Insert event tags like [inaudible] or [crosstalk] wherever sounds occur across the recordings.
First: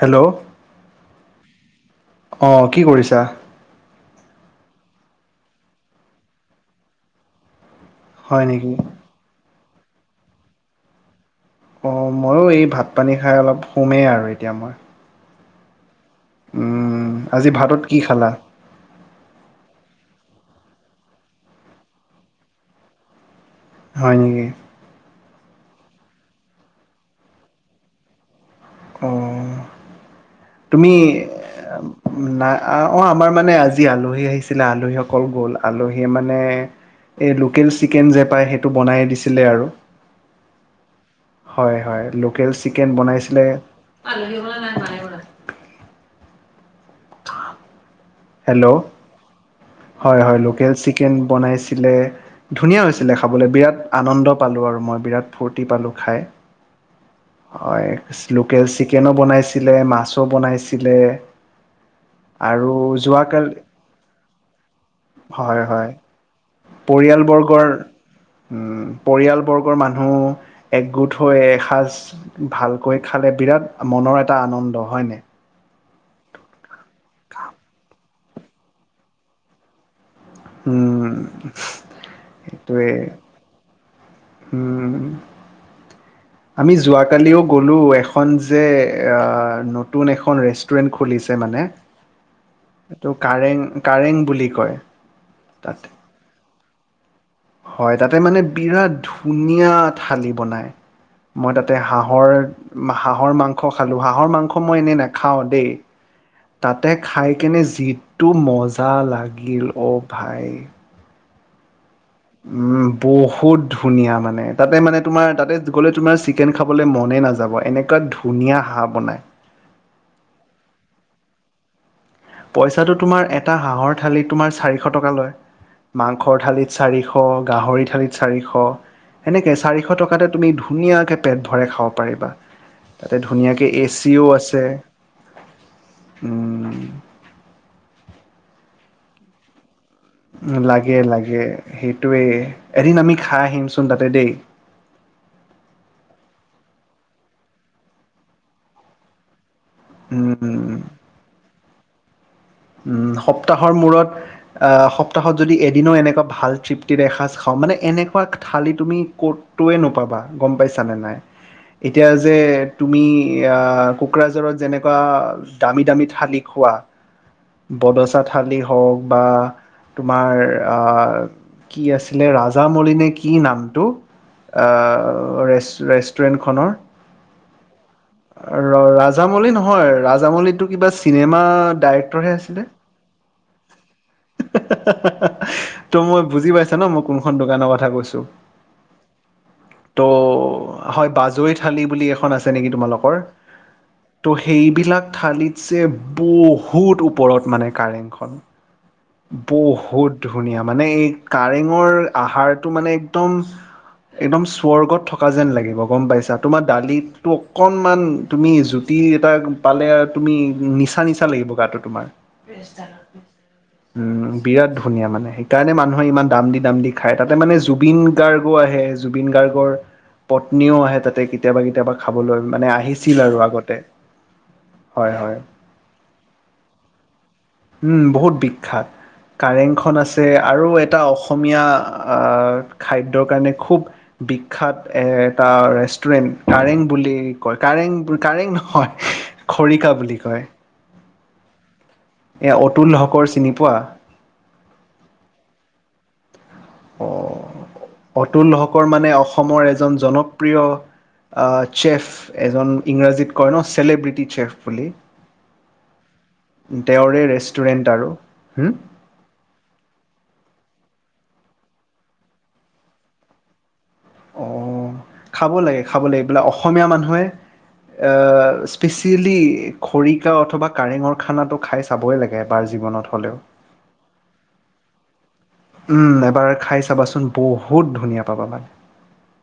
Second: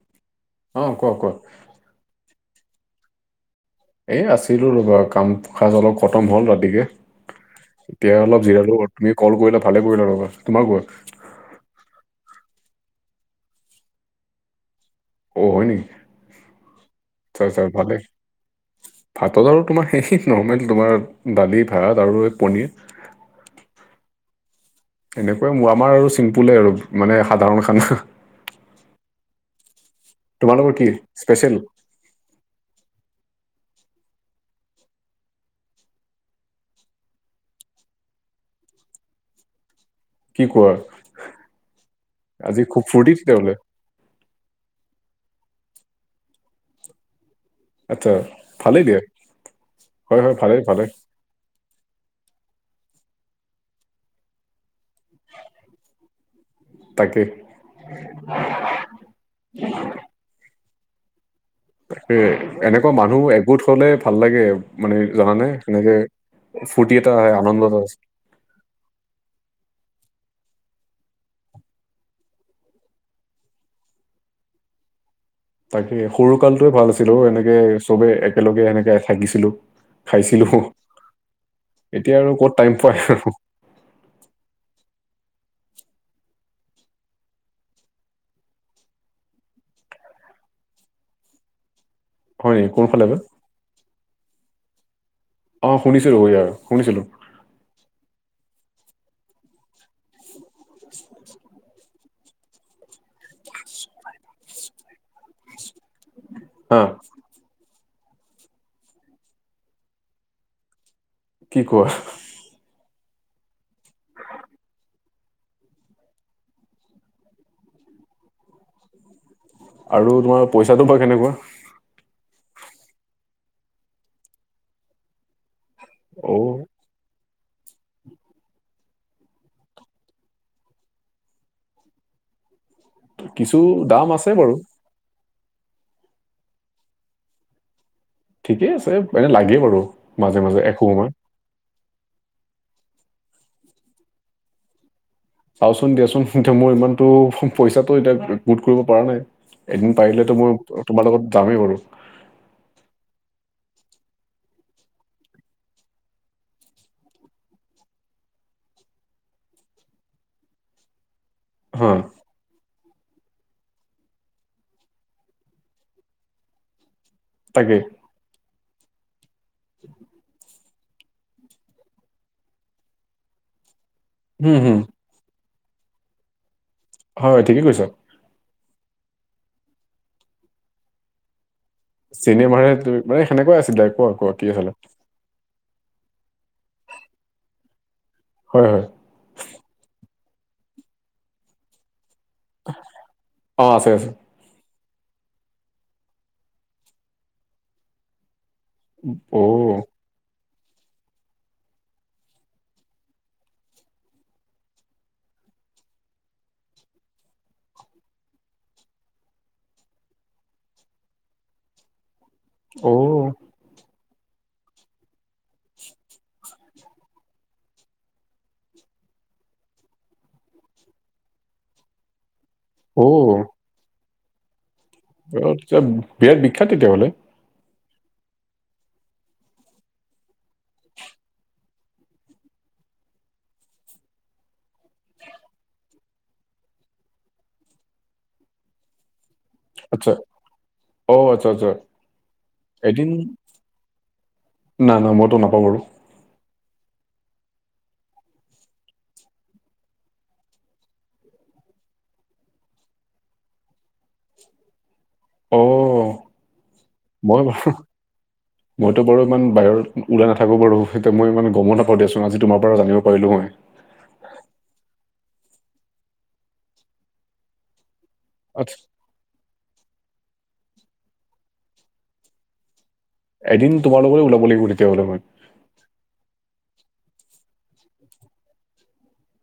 Hello? অ' ক ক? অ', কি কৰিছা? এই আছিলো ৰ'বা কাম সাজ অলপ খতম হ'ল ৰাতিকে, এতিয়া হয় অলপ নেকি জিৰালো। তুমি কল কৰিলা ভালে কৰিলা ৰবা, তোমাৰ কোৱা? অঁ' ময়ো এই ভাত পানী খাই অলপ সোমেই আৰু এতিয়া মই। অ' হয় নেকি, উম আচ্চা আজি আচ্চা ভাতত কি ভালেই। খালা ভাতত আৰু তোমাৰ সেই নৰ্মেল তোমাৰ, দালি ভাত আৰু এই পনীৰ। হয় নেকি? এনেকুৱাই মোৰ আমাৰ আৰু চিম্পুলে আৰু, মানে সাধাৰণ খানা। অ' তোমালোকৰ কি তুমি স্পেচিয়েল নাই [unintelligible] আমাৰ মানে আজি আলহী আহিছিলে। আলহীসকল গ'ল, আলহীয়ে মানে এই লোকেল চিকেন যে পায় সেইটো বনাই দিছিলে আৰু। কি কোৱা? হয় হয়, লোকেল আজি খুব চিকেন ফূৰ্তি বনাইছিলে। তেতিয়াহ'লে আচ্ছা [unintelligible] হেল্ল', ভালেই দিয়া হয় হয়, লোকেল চিকেন বনাইছিলে। ধুনীয়া হৈছিলে খাবলে, বিৰাট আনন্দ পালোঁ আৰু মই বিৰাট ফূৰ্তি পালোঁ খাই। তাকে হয়, লোকেল চিকেনো বনাইছিলে, মাছো বনাইছিলে। আৰু এনেকুৱা মানুহবোৰ যোৱাকালি এগোট হলে ভাল লাগে মানে জানানে? হয় হয় সেনেকে ফুৰ্তি এটা হয়, পৰিয়ালবৰ্গৰ আনন্দতা আ উম, পৰিয়ালবৰ্গৰ মানুহ একগোট হৈ এসাজ ভালকৈ খালে বিৰাট মনৰ এটা আনন্দ, হয় নাই? তাকে সৰু কালটোৱে ভাল আছিল অ' এনেকে চবে একেলগে এনেকে থাকিছিলো। খাইছিলোঁ, উম এতিয়া আৰু ক'ত টাইম পায় আৰু। হম। আমি যোৱাকালিও গ'লো, এখন যে নতুন এখন ৰেষ্টুৰেণ্ট খুলিছে মানে। হয় নেকি কোনফালে এইটো বা কাৰেং, কাৰেং বুলি কয়। অ' তাতে শুনিছোঁ ইয়াৰ, শুনিছিলো। হয়, তাতে মানে বিৰাট ধুনীয়া থালি বনাই। মই তাতে হাঁহৰ হাঁহৰ মাংস খালো, হাঁহৰ মাংস মই এনেই নেখাওঁ দেই। হা তাতে খাই কেনে যিটো মজা লাগিল, অ' ভাই। কি কোৱা? উম, বহুত ধুনীয়া মানে, তাতে মানে তোমাৰ তাতে গ'লে তোমাৰ চিকেন খাবলৈ মনে নাযাব, এনেকুৱা ধুনীয়া হাঁহ বনায়। আৰু তোমাৰ পইচাটো বাৰু কেনেকুৱা? পইচাটো তোমাৰ এটা হাঁহৰ থালিত তোমাৰ চাৰিশ টকা লয়। মাংসৰ অ' থালিত চাৰিশ শ গাহৰি থালিত চাৰিশ। সেনেকে চাৰিশ টকাতে তুমি ধুনীয়াকে পেট ভৰা খাব পাৰিবা। তাতে কিছু ধুনীয়াকে এ দাম চিও বাৰু আছে। উম ঠিকে আছে, এনেই লাগে বাৰু। মাজে মাজে এশ লাগে সময় লাগে সেইটোয়ে, এদিন আমি খাই আহিমচোন তাতে দেই? চাওঁচোন দিয়াচোন মোৰ ইমানটো পইচাটো এতিয়া গোট কৰিব পৰা নাই? এদিন পাৰিলেতো মই উম, তোমাৰ লগত যামেই বাৰু? সপ্তাহৰ মূৰত? সপ্তাহত যদি এদিনও এনেকুৱা ভাল তৃপ্তিৰে এসাঁজ খাওঁ মানে, এনেকুৱা থালি তুমি ক'ত টোয়ে নোপাবা। গ'ম পাইছ নে নাই হা এতিয়া। যে তুমি কোকৰাঝাৰত যেনেকুৱা দামী দামী থালি খোৱা। তাকে বদচা থালি হওক, বা তোমাৰ আহ কি আছিলে ৰাজামনি নে কি নামটো? হুম হুম অ' ৰেষ্টুৰেণ্টখনৰ হয় ঠিকেই কৈছ। ৰ ৰাজামৌলি নহয়, ৰাজামৌলিতো কিবা চিনেমা ডাইৰেক্টৰহে আছিলে। চিনেমাৰ হে মানে সেনেকুৱ আছিলে, অ' কোৱা কোৱা কি আছিলে? ত' মই বুজি পাইছা ন মই কোনখন দোকানৰ কথা কৈছো? হয়, হয়। ত' হয়। বাজৰি থালি বুলি এখন আছে নেকি তোমালোক? অ' আছে আছে। ত' সেইবিলাক থালিত যে বহুত ওপৰত মানে কাৰেংখন। অ বহুত ধুনীয়া মানে এই কাৰেঙৰ আহাৰটো মানে একদম একদম স্বৰ্গত থকা যেন লাগিব গম পাইছা? তোমাৰ দালিতটো অকণমান তুমি জুতি এটা পালে আৰু তুমি নিচা নিচা লাগিব গাটো তোমাৰ। অ উম, বিৰাট ধুনীয়া মানে, সেইকাৰণে মানুহে ইমান দাম দি দাম দি খায়। তাতে মানে জুবিন গাৰ্গো আহে। জুবিন গাৰ্গৰ পত্নীও আহে তাতে কেতিয়াবা কেতিয়াবা খাবলৈ মানে। আহ অ অ, আহিছিল আৰু আগতে। হয় হয় তেতিয়া বিৰাট বিখ্যাত তেতিয়াহ'লে? উম, বহুত বিখ্যাত। কাৰেংখন আছে, আৰু এটা অসমীয়া আহ খাদ্যৰ কাৰণে খুব বিখ্যাত এ এটা ৰেষ্টুৰেণ্ট কাৰেং বুলি কয় কাৰেং কাৰেং নহয়। খৰিকা আচ্ছা বুলি কয়। অ' আচ্ছা আচ্ছা। এ অতুল হকৰ চিনি পোৱা? নাই নাই মইতো নাপাওঁ বাৰু। আহ অতুল হকৰ মানে, অসমৰ এজন জনপ্ৰিয় চেফ এজন ইংৰাজীত কয় ন চছেলেব্ৰিটি চেফ বুলি। অ তেওঁৰে ৰেষ্টুৰেন্ট আৰু। হুম? ত' বাৰু ইমান বাহিৰ ওলাই নাথাকো বাৰু, সেইয়া মই ইমান গ'ম নাপাওঁ দিয়াচোন, আজি তোমাৰ পৰা জানিব পাৰিলো মই। অ খাব লাগে খাব লাগে এইবিলাক অসমীয়া মানুহে আচ্ছা চিলি খৰিকা অথবা কাৰেঙৰ খানাটো খাই চাবই লাগে এবাৰ জীৱনত হ'লেও। এদিন তোমাৰ লগতে ওলাব লাগিব তেতিয়াহলে মই। উম, এবাৰ খাই চাবাচোন বহুত ধুনীয়া পাবা মানে।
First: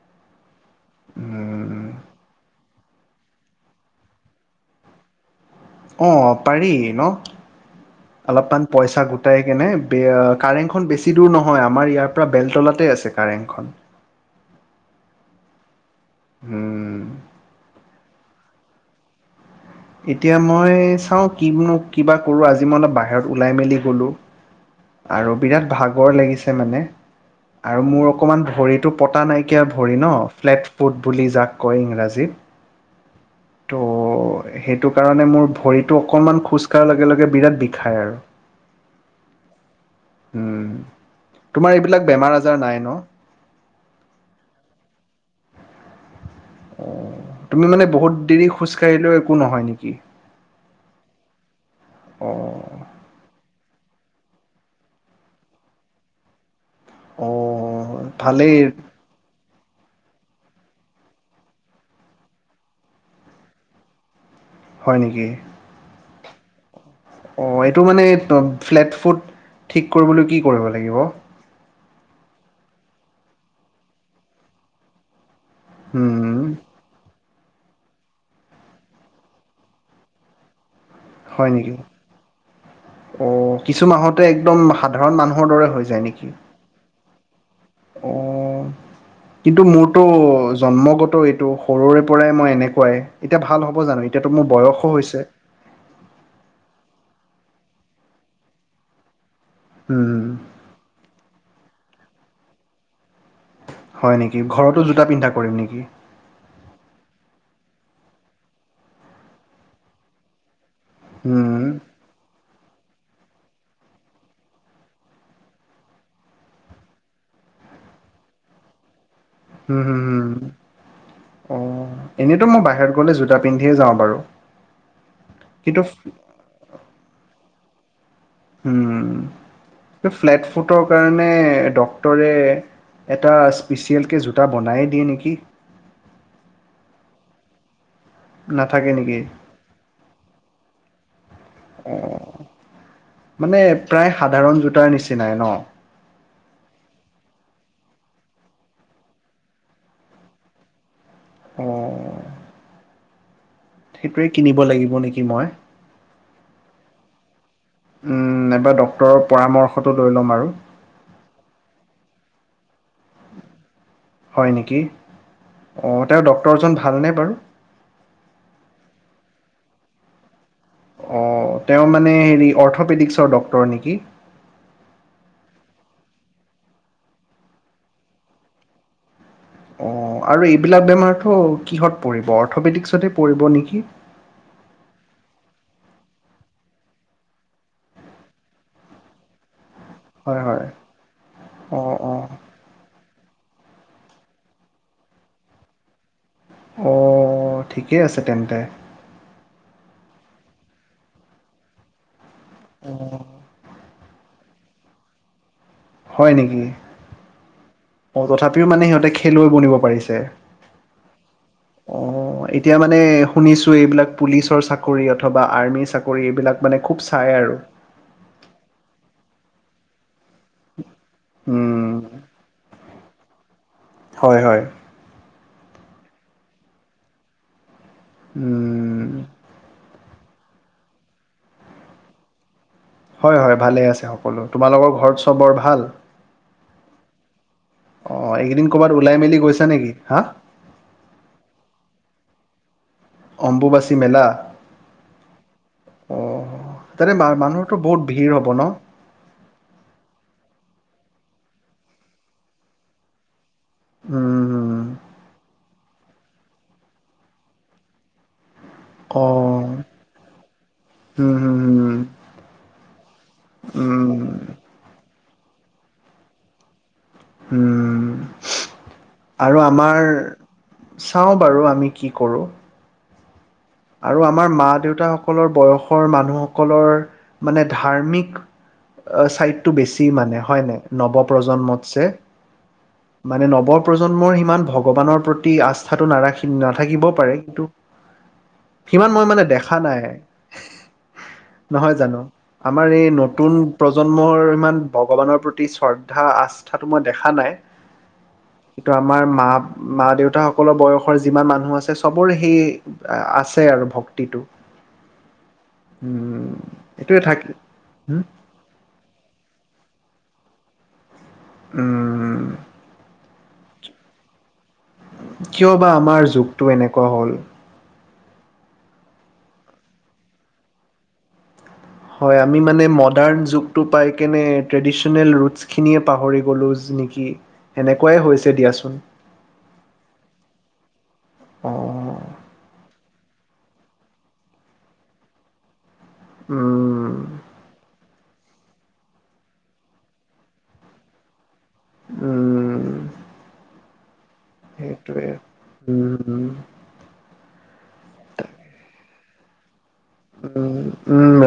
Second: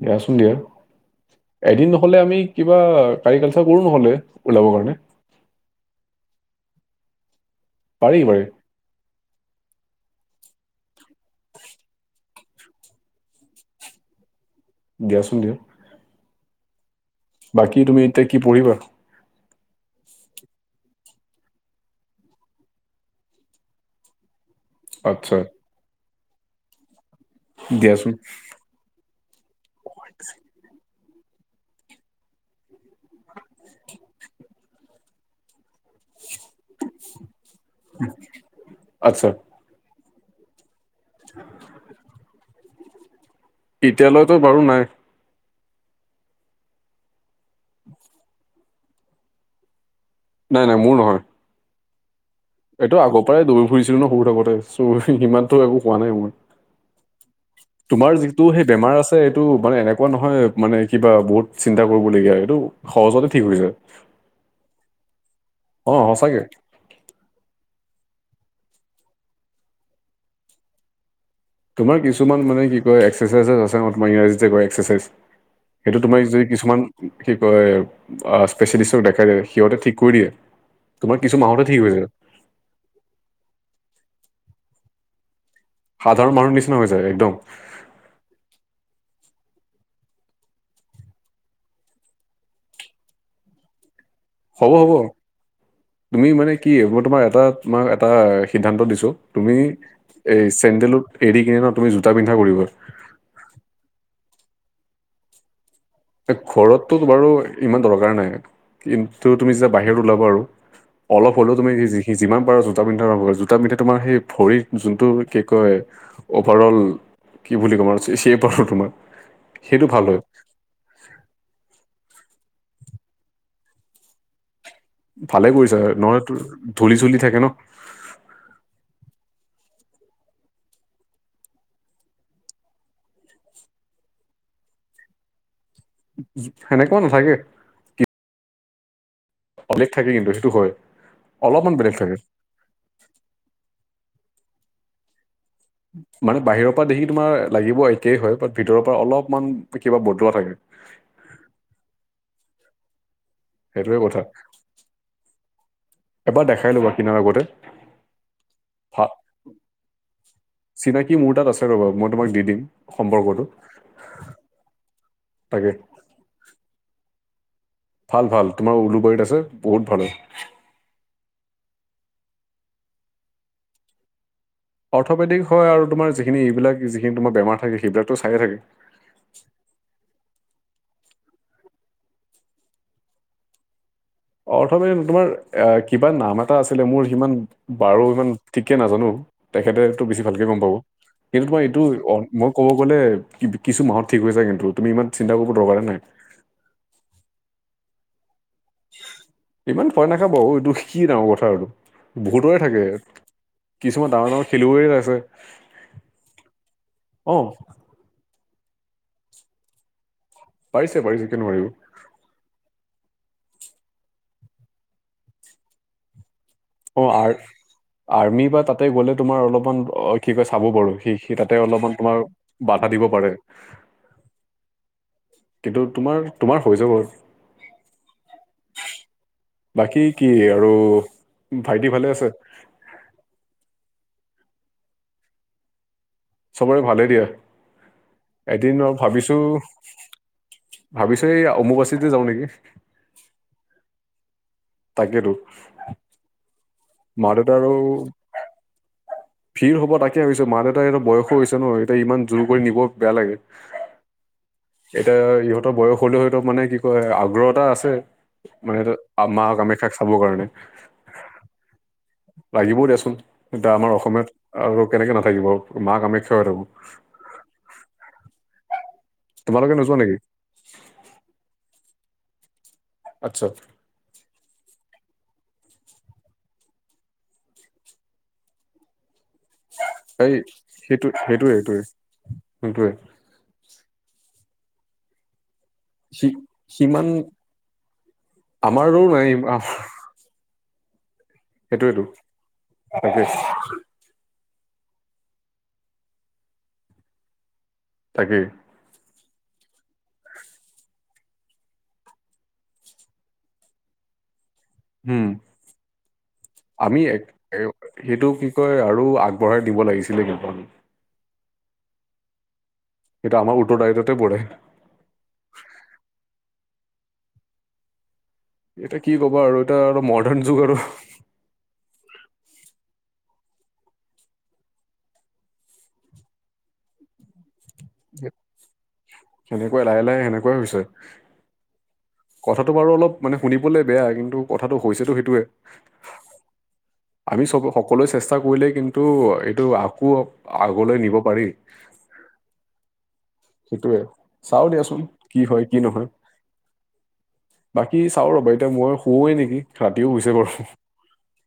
দিয়াচোন দিয়া। উম এদিন নহলে আমি কিবা তাৰিখ আলোচনা কৰো নহলে ওলাবৰ কাৰণে। অঁ পাৰি ন পাৰি পাৰি অলপমান পইছা গোটাই কেনে। কাৰেঙখন বেছি দূৰ নহয় আমাৰ ইয়াৰ পৰা বেলতলাতে আছে কাৰেঙখন। দিয়াচোন দিয়া। উম। বাকী তুমি এতিয়া কি পঢ়িবা? এতিয়া মই চাওঁ কিনো কিবা কৰোঁ আজি মই অলপ বাহিৰত ওলাই মেলি গ'লোঁ। আৰু আচ্ছা বিৰাট ভাগৰ লাগিছে মানে। আৰু মোৰ দিয়াচোন অকমান ভৰিটো পতা নাইকিয়া ভৰি ন ফ্লেট ফুট বুলি যাক কয় ইংৰাজীত। ত' সেইটো কাৰণে মোৰ ভৰি টো অকনমান খোজ কাঢ়া লগে লগে বিৰাট বিষাই আৰু। আচ্ছা। উম, তোমাৰ এইবিলাক বেমাৰ আজাৰ নাই ন? এতিয়ালৈতো বাৰু নাই। অ তুমি মানে বহুত দেৰি খোজ কাঢ়িলেও একো নহয় নেকি? নাই নাই মোৰ নহয়। অ এইটো আগৰ পৰাই দৌৰি ফুৰিছিলো ন সৰু থাকোতে চ' ইিমানতো একো কোৱা নাই মোৰ। অ', তোমাৰ যিটো ভালেই সেই বেমাৰ আ ছে এইটো মানে এনেকুৱা নহয় মানে কিবা বহুত চিন্তা কৰিবলগীয়া এইটো সহজতে ঠিক হৈ যায়। হয় নেকি? অঁ সঁচাকে। অ এইটো মানে ফ্লেট ফুট ঠিক কৰিবলৈ কি কৰিব লাগিব? তোমাৰ কিছুমান মানে কি কয় এক্সাৰচাইজেছ আছে ন তোমাৰ ইংৰাজীতে কয় এক্সাৰচাইজ। সেইটো তোমাক উম যদি কিছুমান কি কয় স্পেচিয়েলিষ্টক দেখাই দিয়ে সিহঁতে ঠিক কৰি দিয়ে। তোমাৰ কিছু হয় মাহতে নেকি ঠিক হৈ যায়। অ কিছু মাহতে একদম সাধাৰণ মানুহৰ দৰে হৈ যায়। নেকি সাধাৰণ মানুহৰ নিচিনা হৈ যায় একদম। অ কিন্তু মোৰটো জন্মগত এইটো সৰুৰে পৰাই মই এনেকুৱাই। এতিয়া ভাল হ'ব জানো? এতিয়াতো মোৰ হ'ব বয়সো হ'ব। হৈছে তুমি মানে কি মই তোমাৰ এটা তোমাক এটা সিদ্ধান্ত দিছো তুমি উম এই চেণ্ডেলক এৰি কিনে ন তুমি জোতা পিন্ধা কৰিবা। হয় নেকি, ঘৰতো জোতা পিন্ধা কৰিম নেকি? এই ঘৰতটো বাৰু ইমান দৰকাৰ নাই কিন্তু তুমি যেতিয়া বাহিৰত ওলাবা আৰু। অলপ হলেও উম তুমি যিমান পাৰা জোতা পিন্ধা আৰম্ভ কৰা। জোতা পিন্ধিলে তোমাৰ সেই ভৰিত যোনটো কি কয় অভাৰ অল কি বুলি ক'ম আৰু [unintelligible] তোমাৰ উম সেইটো হুম ভাল হয় হুম অ এনেইতো মই বাহিৰত গ'লে জোতা পিন্ধিয়ে যাওঁ বাৰু। ভালে কৰিছা কিন্তু নহ'লে তোৰ ধূলি চুলি থাকে ন। উম, এ ফ্লেট ফুটৰ কাৰণে ডক্তৰে এটা স্পেচিয়েলকে জোতা বনায়ে দিয়ে নেকি সেনেকুৱা নাথাকে নাথাকে নেকি [unintelligible] থাকে কিন্তু সেইটো হয় অলপমান বেলেগ অ থাকে মানে প্ৰায় সাধাৰণ জোতাৰ নিচিনাই ন মানে বাহিৰৰ পৰা দেখি তোমাৰ লাগিব একেই হয় বাট ভিতৰৰ পৰা অলপমান কিবা বটোৱা থাকে অ সেইটোৱে কথা কিনিব লাগিব নেকি মই এবাৰ দেখাই ল'বা কিনাৰ আগতে উম এবাৰ ভা ডক্টৰৰ পৰামৰ্শটো লৈ ল'ম আৰু চিনাকি মোৰ তাত আছে ৰবা মই তোমাক দি দিম সম্পৰ্কটো হয় নেকি তাকে অঁ তেওঁ ডক্তৰজন ভালনে বাৰু ভাল ভাল তোমাৰ উলুবাৰীত আছে বহুত ভাল হয় অঁ তেওঁ মানে হেৰি অৰ্থপেডিক্সৰ ডক্তৰ নেকি অৰ্থ'পেডিক হয় আৰু তোমাৰ যিখিনি এইবিলাক যিখিনি তোমাৰ বেমাৰ থাকে সেইবিলাকতো চায়ে থাকে অঁ আৰু এইবিলাক বেমাৰটো কিহত পৰিব অৰ্থপেডিক্সতে পৰিব নেকি অৰ্থ [unintelligible] তোমাৰ এ কিবা নাম এটা আছিলে মোৰ সিমান বাৰু সিমান ঠিকে নাজানো। তেখেতেতো বেছি হয় ভালকে গম হয় পাব। কিন্তু তোমাৰ এইটো অ, মই ক'ব গ'লে কি কিছু মাহত ঠিক হৈ যায় কিন্তু। তুমি ইমান চিন্তা কৰিব দৰকাৰে নাই। অঁ ঠিকে আছে তেন্তে। ইমান ভয় নাখাব ঔটো কি ডাঙৰ কথা আৰু বহুতৰে থাকে। অঁ কিছুমান ডাঙৰ ডাঙৰ খেলিৱৈৰ আছে। হয় নেকি? অ অ তথাপিও মানে সিহঁতে খেলুৱৈ বনিব পাৰিছে। পাৰিছে পাৰিছে কিয় নোৱাৰিব। অ এতিয়া মানে শুনিছো এইবিলাক পুলিচৰ চাকৰি অথবা আৰ্মিৰ চাক - কৰি এইবিলাক মানে অ খুব আৰ চাই আৰু। আৰ্মি বা তাতে গ'লে তোমাৰ অলমান অ কি কয় চাব বাৰো সি সি তাতে অলপমান উম, তোমাৰ বাধা দিব পাৰে। হয় - হয়। কিন্তু তোমাৰ তোমাৰ হৈ যাব উ বাকী কি আৰু ভাইটি ভালে আছে। হয় - হয় ভালে আছে সকলো তোমালোকৰ ঘৰত চবৰ ভাল? চবৰে ভালেই দিয়া অঁ এইকেইদিন এদিন অ ক'ৰবাত ওলাই মেলি ভাবিছো গৈছা নেকি হা ভাবিছো এই অম্বুবাচীতে যাওঁ নেকি? অম্বুবাচী মেলা তাকেতো অ, তাতে মা দেউতা আৰু মানুহতো বহুত ভিৰ হব ন? ভিৰ হ'ব তাকে ভাবিছো মা, দেউতা কিন্তু বয়সো হৈছে ন এতিয়া ইমান জোৰ কৰি নিব বেয়া লাগে। উ। এতিয়া ইহঁতৰ বয়স হলেও হয়তো মানে কি কয় আগ্ৰহ এতা আছে মানে [unintelligible] আ, মা কামাখ্যাক চাবৰ কাৰণে উ, উ লাগিবও দেচোন এতিয়া আমাৰ উম, অসমীয়াত আৰু কেনেকে নাথাকিব মা কামাখ্যা [unintelligible] উ, আৰু তোমালোকে নোযোৱা আমাৰ নেকি চাওঁ বাৰু আমি কি কৰোঁ। আচ্ছা। আৰু আমাৰ মা দেউতাসকলৰ বয়সৰ মানুহসকলৰ মানে ধাৰ্মিক ছাইডটো বেছি এই মানে হয়নে সেইটো সেইটোৱে সেইটোৱে নৱপ্ৰজন্মতছে? সেইটোৱে মানে নৱ প্ৰজন্মৰ ইমান ভগৱানৰ প্ৰতি আস্থাটো সি নাৰাখি সিমান নাথাকিবও পাৰে কিন্তু আমাৰো সিমান মই নাই মানে দেখা নাই। নহয় সেইটোৱেতো জানো? আমাৰ এই তাকে নতুন প্ৰজ প্ৰজন্মৰ ইমান ভগৱানৰ প্ৰতি শ্ৰদ্ধা, আস্থাটো মই দেখা নাই। তাকে। কিন্তু আমাৰ মা, মা দেউতাসকলৰ বয়সৰ যিমান মানুহ আছে চবৰে হেই আছে আৰু ভক্তিটো। উম [unintelligible] ঐ আৰু আগবঢ়াই দিব লাগিছিলে কিন্তু। উম এইটো আমাৰ ওঠৰ তাৰিখতে পৰে। কিয় বা আমাৰ যুগটো এনেকুৱা হ'ল। এতিয়া কি ক'বা আৰু এটা আৰু মৰ্ডান ন যুগ আৰু। হয় আমি মানে মৰ্ডান যুগটো পাই কেনে ট্ৰেডিচনেল ৰুদছ খিনিয়ে পাহৰি গ'লোঁ নেকি, হেনেকুৱাই হৈছে দিয়াচোন। হেনেকুৱাই, লাহে লাহে সেনেকুৱাই হৈছে। অঁ কথাটো বাৰু অলপ মানে শুনিবলে বেয়া কিন্তু কথাটো হৈছেতো সেইটোৱেই। উম। আমি চব সকলোৱে চেষ্টা কৰিলে কিন্তু এইটো আকৌ আগলৈ নিব পাৰি। উম। সেইটোয়ে। চাওঁ দিয়াচোন সেইটোৱে কি হয়, কি নহয়। উম বাকী চাওঁ ৰ'বা এতিয়া মই শুৱেই নেকি, ৰাতিও হৈছে বাৰু। উম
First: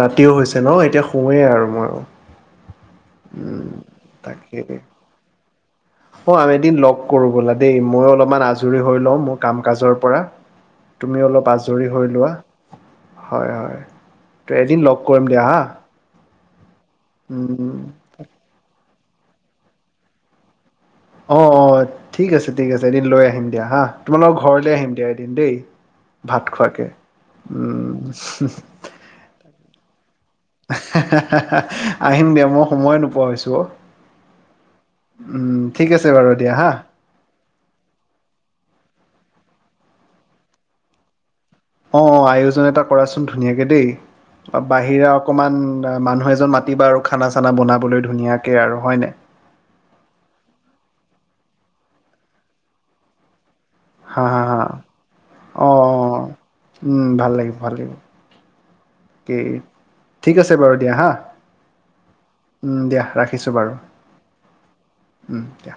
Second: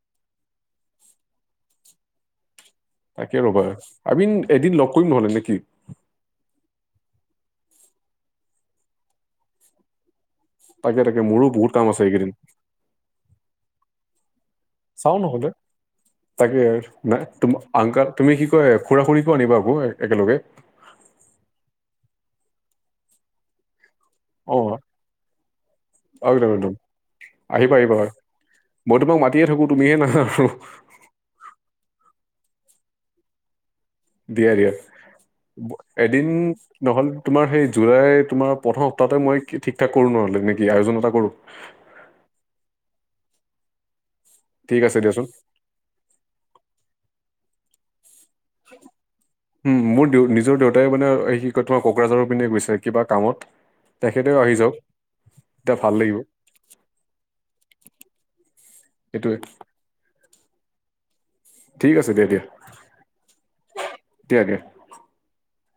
ৰাতিও হৈছে ন' এতিয়া শুৱেই আৰু মই। তাকে ৰ'বা, আমিন এদিন লগ কৰিম নহ'লে নেকি? অ' আমি এদিন লগ কৰোঁ ব'লা দেই, মই অলপমান আজৰি হৈ লওঁ মোৰ কাম কাজৰ পৰা। তাকে তুমি তাকে অলপ মোৰো বহুত কাম আজৰি আছে হৈ এইকেইদিন লোৱা, হয় হয়। ত' এদিন লগ চাও কৰিম দিয়া নহ'লে হা তাকে ন' তুম আংক তুমি কি কয় খুৰা খুৰী কো [unintelligible] একেলগে? অ', অ' ঠিক আছে, ঠিক আছে এদিন লৈ আহিম দিয়া হা। তোমালোকৰ অ ঘৰতে আহিম দিয়া এদিন দেই, একদম ভাত একদম খোৱাকে। আহিবা আহিবা [unintelligible] থাকো তুমিহে নাহা আৰু। আহিম দিয়া, মই সময় নোপোৱা হৈছোঁ অ'। দিয়া দিয়া। উম ঠিক আছে এদিন বাৰু দিয়া হা নহ'ল তোমাৰ সেই জুৱাই তোমাৰ প্ৰথম সপ্তাহতে মই ঠিক ঠাক কৰোঁ ন' নেকি, আয়োজন এটা কৰোঁ। অ', অ' আয়োজন এটা কৰাচোন ধুনীয়াকে দেই, ঠিক আছে বাহিৰা দিয়াচোন অকণমান মানুহ এজন মাতিবা আৰু খানা চানা বনাবলৈ ধুনীয়াকে আৰু হয়নে? উ, মোৰ দে নিজৰ দেউতাই মানে কি কয় তোমাৰ কোকৰাঝাৰৰ পিনে গৈছে কিবা কামত। হা তেখেতেও হা আহি হা যাওঁক, অ অ তেতিয়া ভাল লাগিব। উম ভাল লাগিব ভাল লাগিব কি সেইটোৱে। ঠিক আছে বাৰু দিয়া হা, ঠিক আছে দিয়া দিয়া উ, দিয়া ৰাখিছোঁ বাৰু। দিয়া দিয়া উম, দিয়া।